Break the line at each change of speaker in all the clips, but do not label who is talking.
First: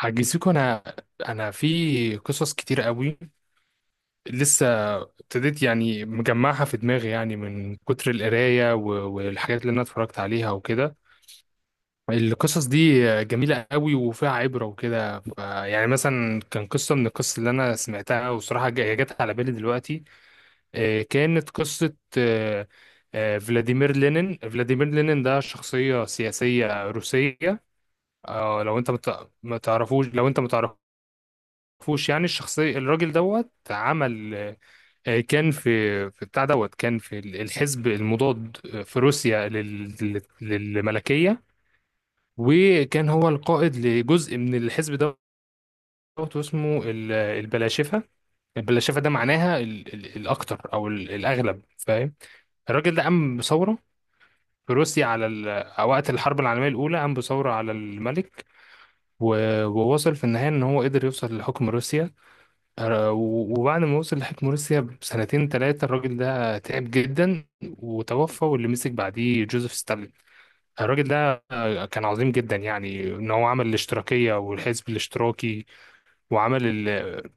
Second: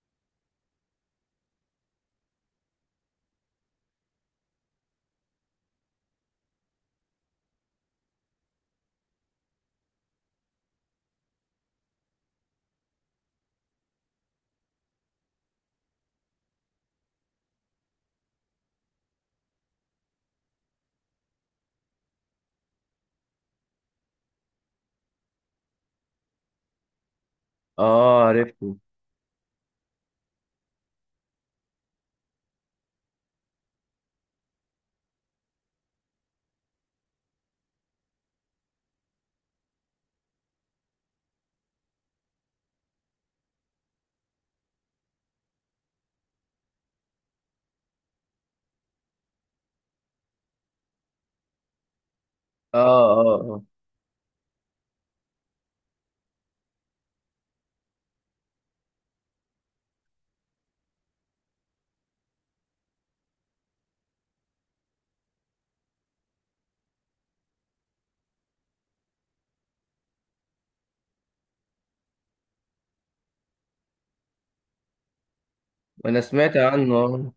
عجزيكوا. انا في قصص كتير قوي. لسه ابتديت يعني مجمعها في دماغي، يعني من كتر القرايه والحاجات اللي انا اتفرجت عليها وكده. القصص دي جميله قوي وفيها عبره وكده. يعني مثلا كان قصه من القصص اللي انا سمعتها، وصراحه جت على بالي دلوقتي. كانت قصه. فلاديمير لينين ده شخصيه سياسيه روسيه.
اه، عرفته.
لو انت ما تعرفوش، لو انت ما تعرفوش يعني الشخصية، الراجل دوت عمل. كان في بتاع دوت. كان في الحزب المضاد في روسيا للملكية. وكان هو القائد لجزء من الحزب دوت، واسمه البلاشفة. البلاشفة ده معناها الأكتر أو الأغلب، فاهم؟
اه،
الراجل ده قام
اه، اه.
بثورة في روسيا على وقت الحرب العالمية الأولى، قام بثورة على الملك. ووصل في النهاية إن هو قدر يوصل لحكم روسيا. وبعد ما وصل لحكم روسيا بسنتين ثلاثة الراجل ده تعب جدا وتوفى، واللي مسك بعديه جوزيف ستالين. الراجل ده كان عظيم جدا، يعني ان هو عمل الاشتراكية والحزب الاشتراكي،
انا سمعت
وعمل
عنه آه.
ال...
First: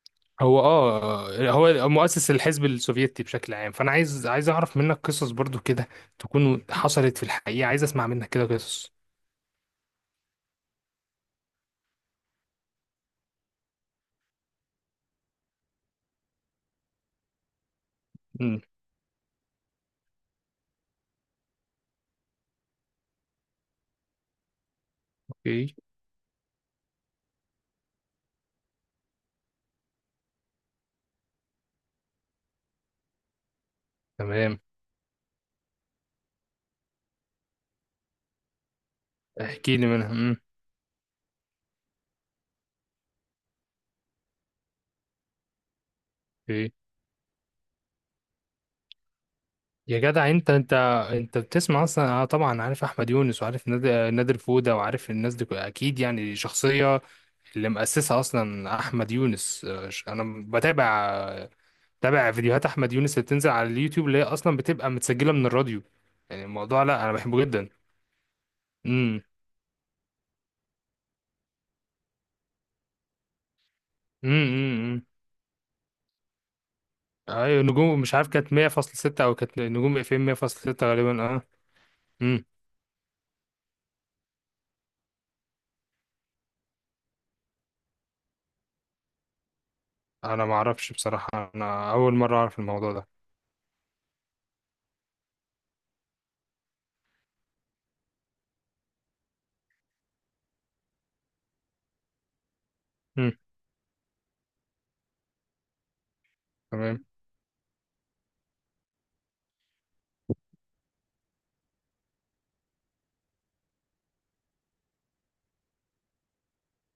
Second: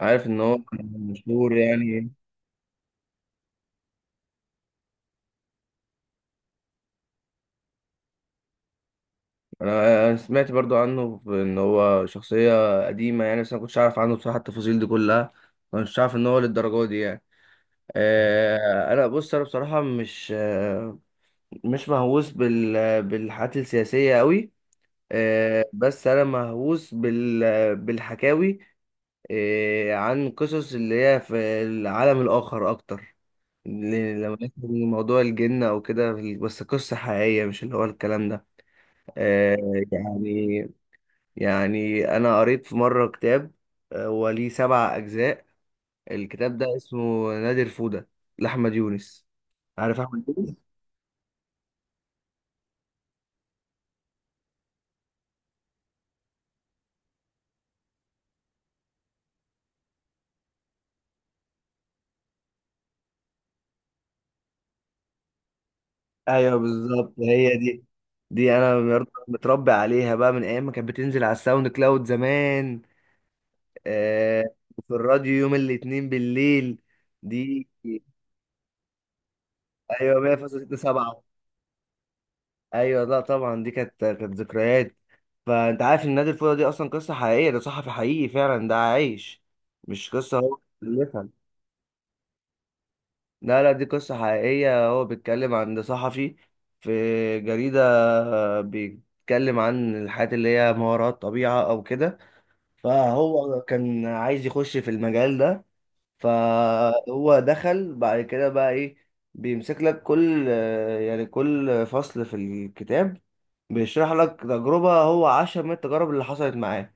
عارف ان هو
هو
كان
اه
مشهور
هو
يعني.
مؤسس الحزب السوفيتي بشكل عام. فانا عايز اعرف منك قصص برضو كده تكون حصلت في الحقيقة. عايز اسمع منك كده قصص.
أنا سمعت برضو عنه ان هو شخصية قديمة يعني، بس انا كنتش عارف عنه بصراحة التفاصيل دي كلها. ما كنتش عارف ان هو للدرجة دي يعني.
امم.
انا بصراحة مش مهووس بالحاجات السياسية قوي.
اوكي.
بس انا مهووس بالحكاوي عن قصص اللي هي في العالم الاخر اكتر. لو
تمام.
ناخد موضوع الجن او كده، بس قصة حقيقية مش اللي هو الكلام ده. آه.
احكي لي منها. امم.
يعني يعني انا قريت في مرة كتاب، هو ليه 7 اجزاء. الكتاب ده اسمه نادر فودة لاحمد يونس.
يا
عارف احمد
جدع انت،
يونس؟
انت بتسمع اصلا؟ انا طبعا عارف احمد يونس وعارف نادر فودة، وعارف الناس دي اكيد، يعني شخصية اللي مؤسسها اصلا احمد يونس. انا بتابع فيديوهات احمد يونس اللي بتنزل على اليوتيوب اللي هي اصلا بتبقى متسجلة من الراديو. يعني
ايوه،
الموضوع، لا انا
بالظبط
بحبه
هي
جدا.
دي. دي انا برضه
امم.
متربي عليها بقى من ايام ما كانت بتنزل على الساوند كلاود زمان.
امم.
آه. في
امم. امم.
الراديو يوم الاثنين بالليل
ايوه،
دي.
نجوم مش عارف كانت 100.6، او كانت نجوم اف
ايوه،
ام 100.6
100.67.
غالبا. اه. امم.
ايوه، لا طبعا، دي كانت ذكريات. فانت عارف ان نادي الفوضى دي اصلا قصه حقيقيه، ده صحفي حقيقي فعلا، ده عايش، مش قصه
انا ما
هو
اعرفش
بيألفها.
بصراحة، انا اول مرة اعرف الموضوع ده.
لا، لا، دي قصه حقيقيه. هو بيتكلم عن ده صحفي في جريده، بيتكلم عن الحاجات اللي هي ما وراء الطبيعه او كده.
امم.
فهو كان عايز يخش في المجال ده.
تمام.
فهو دخل بعد كده بقى ايه، بيمسك لك كل، يعني كل فصل في الكتاب بيشرح لك تجربة هو عاشها من التجارب اللي حصلت معاه.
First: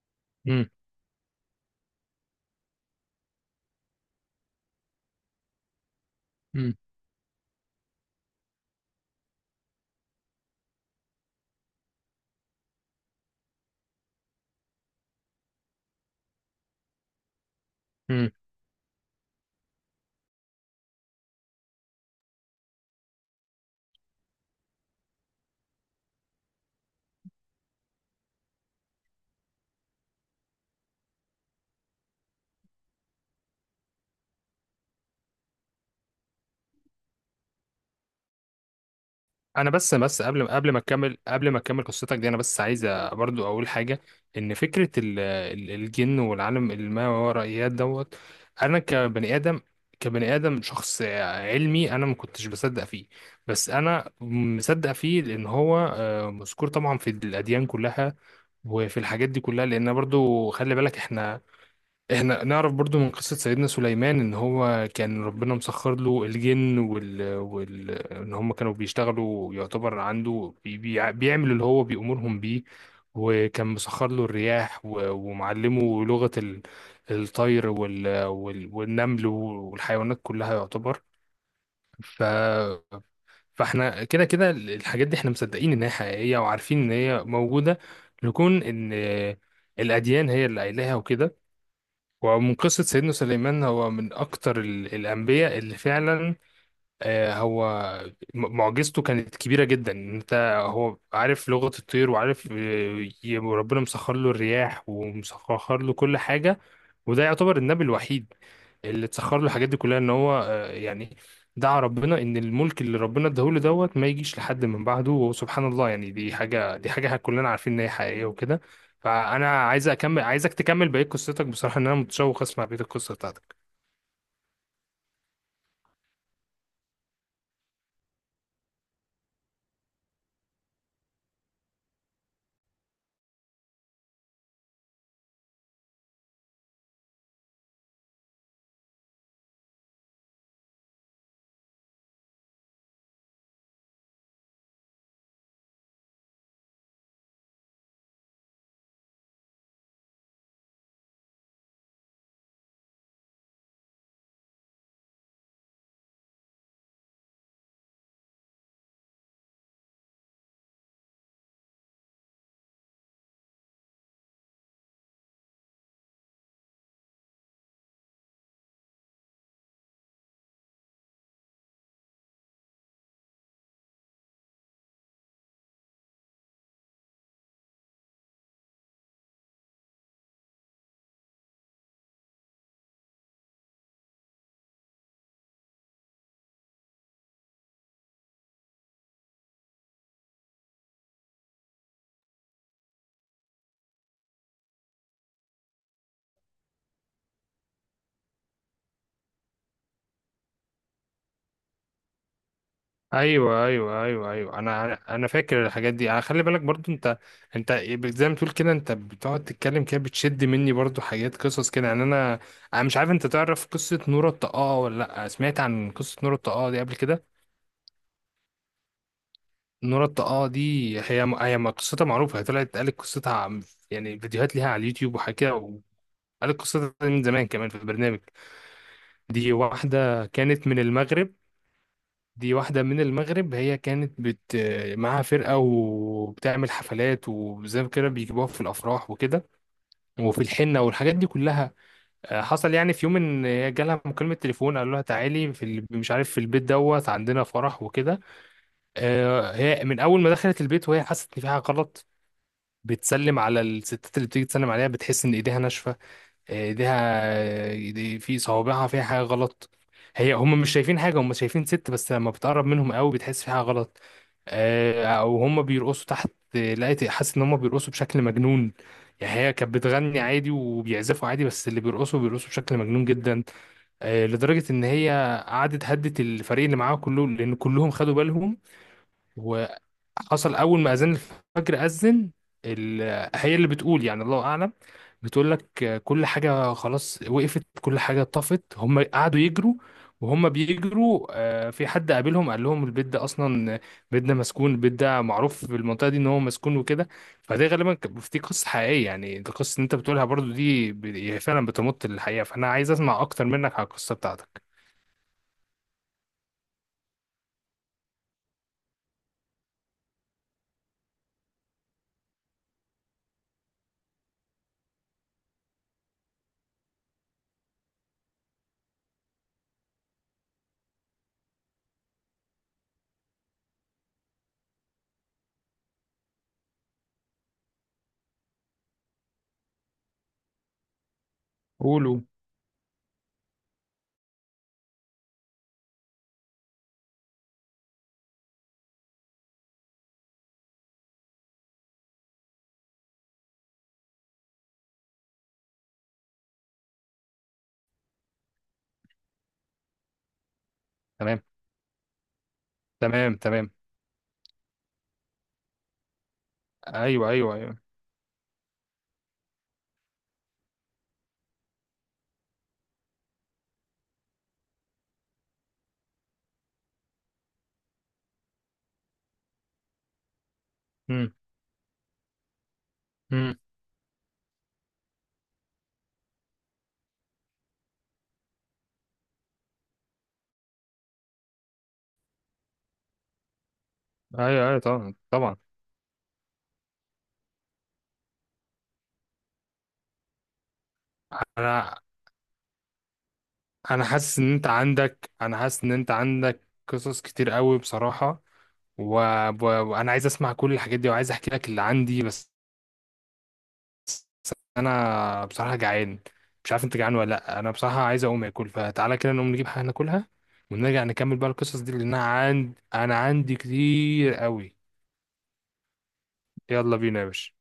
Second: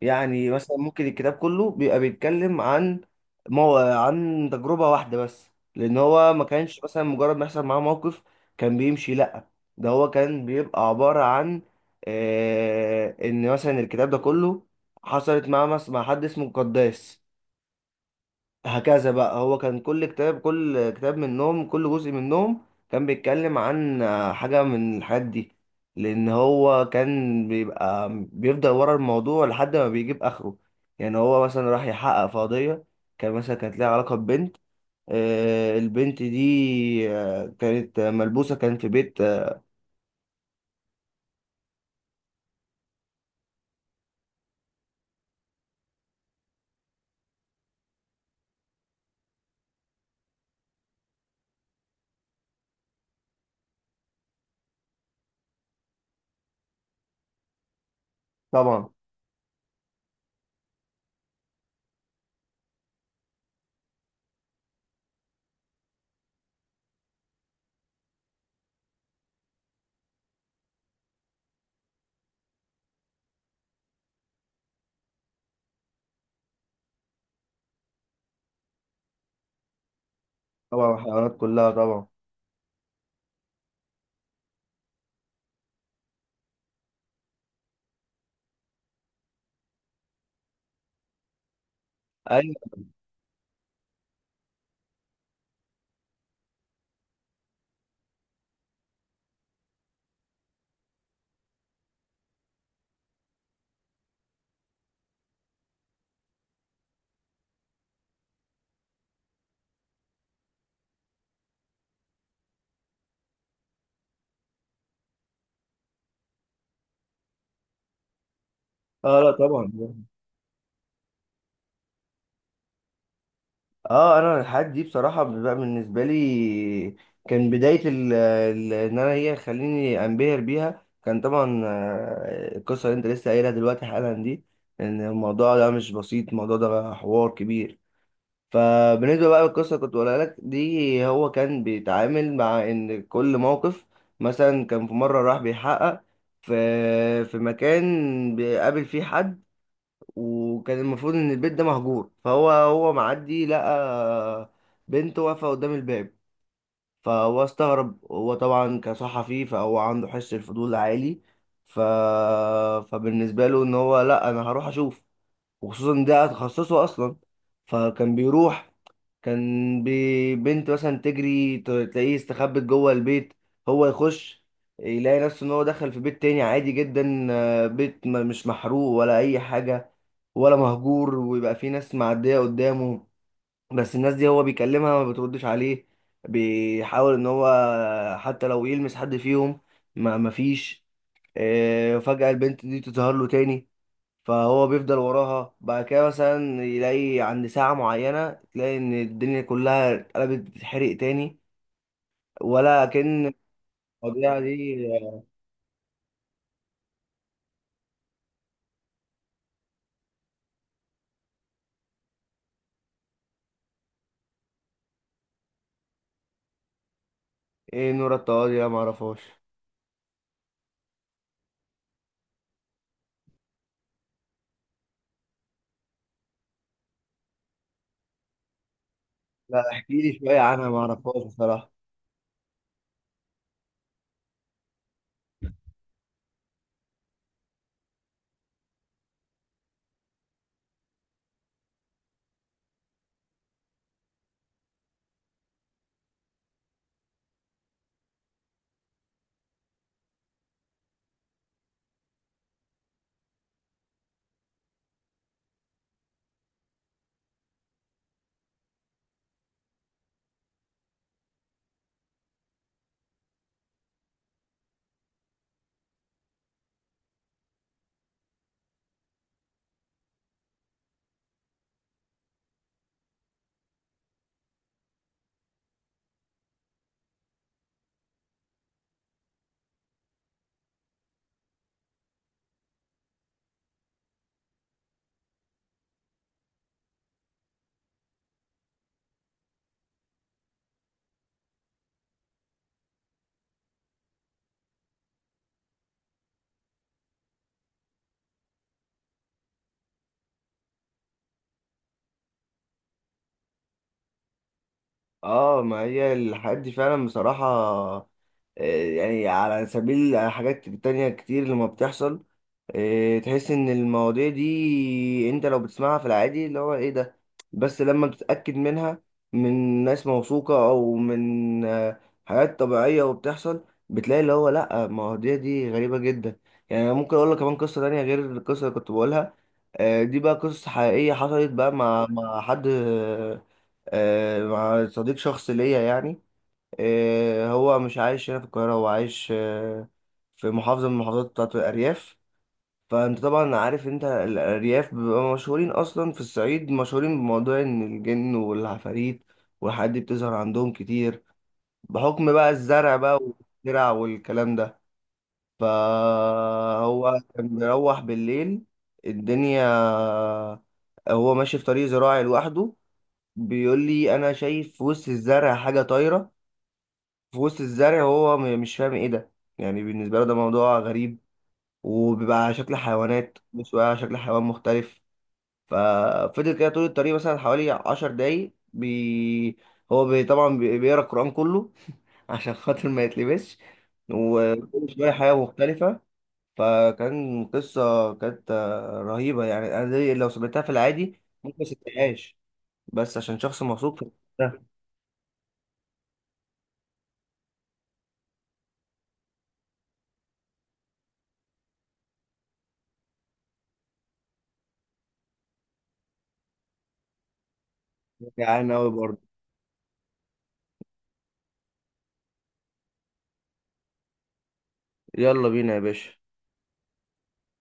يعني
امم.
مثلا ممكن الكتاب كله بيبقى بيتكلم عن عن تجربة واحدة بس، لأن هو ما
امم.
كانش مثلا مجرد ما يحصل معاه موقف كان بيمشي لأ. ده هو كان بيبقى عبارة عن إن مثلا الكتاب ده كله حصلت معاه مع حد اسمه قداس،
امم.
هكذا بقى. هو كان كل كتاب منهم، كل جزء منهم كان بيتكلم عن حاجة من الحاجات دي، لأن هو كان بيبقى بيفضل ورا الموضوع لحد ما بيجيب آخره. يعني هو مثلا راح يحقق في قضية، كان مثلا كانت ليها علاقة ببنت. البنت دي كانت ملبوسة، كان في بيت
انا بس، قبل ما تكمل قصتك دي، انا بس عايز برضو اقول حاجه. ان فكره الجن والعالم الماورائيات دوت، انا كبني ادم، كبني ادم شخص علمي، انا ما كنتش بصدق فيه. بس انا مصدق فيه لان هو مذكور طبعا في الاديان كلها
طبعا.
وفي الحاجات دي كلها. لان برضو خلي بالك احنا نعرف برضو من قصة سيدنا سليمان ان هو كان ربنا مسخر له الجن ان هم كانوا بيشتغلوا يعتبر عنده، بيعمل اللي هو بيأمرهم بيه. وكان مسخر له الرياح ومعلمه لغة الطير والنمل والحيوانات كلها
طبعا
يعتبر.
الحيوانات كلها طبعا.
ف... فاحنا كده كده الحاجات دي احنا مصدقين ان هي حقيقية وعارفين ان هي موجودة، لكون ان الأديان هي اللي قايلاها وكده. ومن
أيوة.
قصة سيدنا سليمان، هو من أكتر الأنبياء اللي فعلا هو معجزته كانت كبيرة جدا. انت، هو عارف لغة الطير وعارف، وربنا مسخر له الرياح ومسخر له كل حاجة. وده يعتبر النبي الوحيد اللي اتسخر له الحاجات دي كلها، ان هو يعني دعا ربنا ان الملك اللي ربنا اداهوله دوت ما يجيش لحد من بعده. وسبحان الله، يعني دي حاجة كلنا عارفين ان هي حقيقية وكده.
اه، لا
فانا
طبعا.
عايز اكمل، عايزك تكمل بقية قصتك، بصراحة ان انا متشوق اسمع بقية القصة بتاعتك.
اه انا الحاجات دي بصراحه بقى بالنسبه لي كان بدايه ان انا هي خليني انبهر بيها، كان طبعا القصه اللي انت لسه قايلها دلوقتي حالا دي، ان الموضوع ده مش بسيط، الموضوع ده حوار كبير. فبالنسبه بقى للقصه اللي كنت بقولها لك دي، هو كان بيتعامل مع ان كل موقف. مثلا كان في مره راح بيحقق في في مكان بيقابل فيه حد، وكان المفروض ان البيت ده مهجور، فهو معدي لقى بنت واقفه قدام الباب. فهو استغرب، هو طبعا كصحفي فهو عنده حس الفضول عالي. ف... فبالنسبه له ان هو لا، انا هروح اشوف، وخصوصا ده تخصصه اصلا. فكان بيروح، بنت مثلا تجري، تلاقيه استخبت جوه البيت، هو يخش، يلاقي نفسه ان هو دخل في بيت تاني عادي جدا، بيت مش محروق ولا اي حاجة ولا مهجور، ويبقى في ناس معدية قدامه، بس الناس دي هو بيكلمها ما بتردش عليه. بيحاول ان هو حتى لو يلمس حد فيهم ما مفيش. فجأة البنت دي تظهر له تاني. فهو بيفضل وراها بعد كده، مثلا يلاقي عند ساعة معينة تلاقي إن الدنيا كلها اتقلبت، بتتحرق تاني، ولا كأن
ايوه، ايوه، ايوه،
الطبيعة
ايوه،
دي.
انا فاكر الحاجات دي. انا خلي بالك برضو انت زي ما تقول كده، انت بتقعد تتكلم كده بتشد مني برضو حاجات قصص كده. يعني انا مش عارف، انت تعرف قصه نورة الطاقه ولا لا؟ سمعت عن قصه نورة الطاقه دي قبل كده؟
إيه نور الطوالي ده؟ معرفهاش.
نورة الطاقه دي هي قصتها معروفه. هي طلعت قالت قصتها، يعني فيديوهات ليها على اليوتيوب وحاجات كده، وقالت قصتها من زمان كمان في البرنامج. دي
لا، احكيلي
واحده
شوية
كانت
عنها،
من
معرفهاش
المغرب.
بصراحة.
دي واحدة من المغرب، هي كانت بت، معاها فرقة وبتعمل حفلات وزي كده بيجيبوها في الأفراح وكده، وفي الحنة والحاجات دي كلها. حصل يعني في يوم إن هي جالها مكالمة تليفون قالوا لها تعالي في مش عارف في البيت دوت، عندنا فرح وكده. هي من أول ما دخلت البيت وهي حست إن في حاجة غلط. بتسلم على الستات اللي بتيجي تسلم عليها، بتحس إن إيديها ناشفة، ايديها دي في صوابعها فيها حاجه غلط. هي هم مش شايفين حاجه، هم شايفين ست بس لما بتقرب منهم قوي بتحس في حاجه غلط. او هم بيرقصوا تحت، لقيت حاسس ان هم بيرقصوا بشكل مجنون. يعني هي كانت بتغني عادي وبيعزفوا عادي، بس اللي بيرقصوا بشكل مجنون جدا. لدرجه ان هي قعدت هدت الفريق اللي معاها كله لان كلهم خدوا بالهم. حصل اول ما اذان الفجر اذن ال- هي اللي بتقول، يعني الله اعلم، بتقول لك كل حاجه خلاص وقفت، كل حاجه طفت، هم قعدوا يجروا. وهم بيجروا في حد قابلهم قال لهم البيت ده اصلا، بيت ده مسكون، البيت ده معروف في المنطقه دي ان هو مسكون وكده. فده غالبا دي قصه حقيقيه. يعني القصه اللي انت بتقولها برضو دي هي فعلا بتمط للحقيقه. فانا عايز اسمع اكتر منك على القصه بتاعتك.
اه ما هي الحاجات دي فعلا بصراحة. يعني على سبيل على حاجات تانية كتير لما بتحصل، تحس ان المواضيع دي انت لو بتسمعها في العادي اللي هو ايه ده، بس لما بتتأكد منها من ناس موثوقة او من حاجات طبيعية وبتحصل بتلاقي اللي هو لا، المواضيع دي غريبة جدا. يعني أنا ممكن اقول لك كمان قصة تانية غير القصة اللي كنت بقولها. دي بقى قصة حقيقية حصلت بقى مع
قولوا.
مع حد، مع صديق شخص ليا يعني. هو مش عايش هنا في القاهرة، هو عايش في محافظة من المحافظات بتاعت الأرياف. فأنت طبعا عارف، أنت الأرياف بيبقى مشهورين أصلا، في الصعيد مشهورين بموضوع إن الجن والعفاريت والحاجات دي بتظهر عندهم كتير،
تمام،
بحكم بقى الزرع بقى،
تمام، تمام.
والزرع والكلام ده. فهو
ايوه، ايوه،
كان
ايوه.
بيروح بالليل، الدنيا، هو ماشي في طريق زراعي لوحده. بيقول لي انا شايف في وسط الزرع حاجه طايره، في وسط الزرع. هو مش فاهم ايه ده، يعني بالنسبه له ده موضوع غريب، وبيبقى على شكل حيوانات
امم.
مش على شكل حيوان مختلف. ففضل كده طول الطريق مثلا حوالي 10 دقايق، هو طبعا بيقرا القران كله عشان خاطر ما يتلبسش،
ايوه، ايوه.
وكل شويه
طبعا،
حاجه
طبعا.
مختلفه. فكان قصه كانت رهيبه يعني. انا دي لو سمعتها في العادي ممكن ما
انا
صدقهاش، بس عشان شخص موثوق
انا
في
حاسس ان
ده.
انت عندك، انا حاسس ان انت عندك قصص كتير قوي بصراحه. و... و... وانا عايز اسمع كل الحاجات دي وعايز احكي لك اللي عندي. بس انا بصراحه جعان، مش عارف انت جعان ولا لا؟ انا بصراحه عايز اقوم اكل،
جعان أوي
فتعالى
برضه.
كده نقوم نجيب حاجه ناكلها، ونرجع نكمل بقى القصص دي، لان انا عندي كتير قوي.
يلا بينا يا باشا.
يلا بينا يا باشا.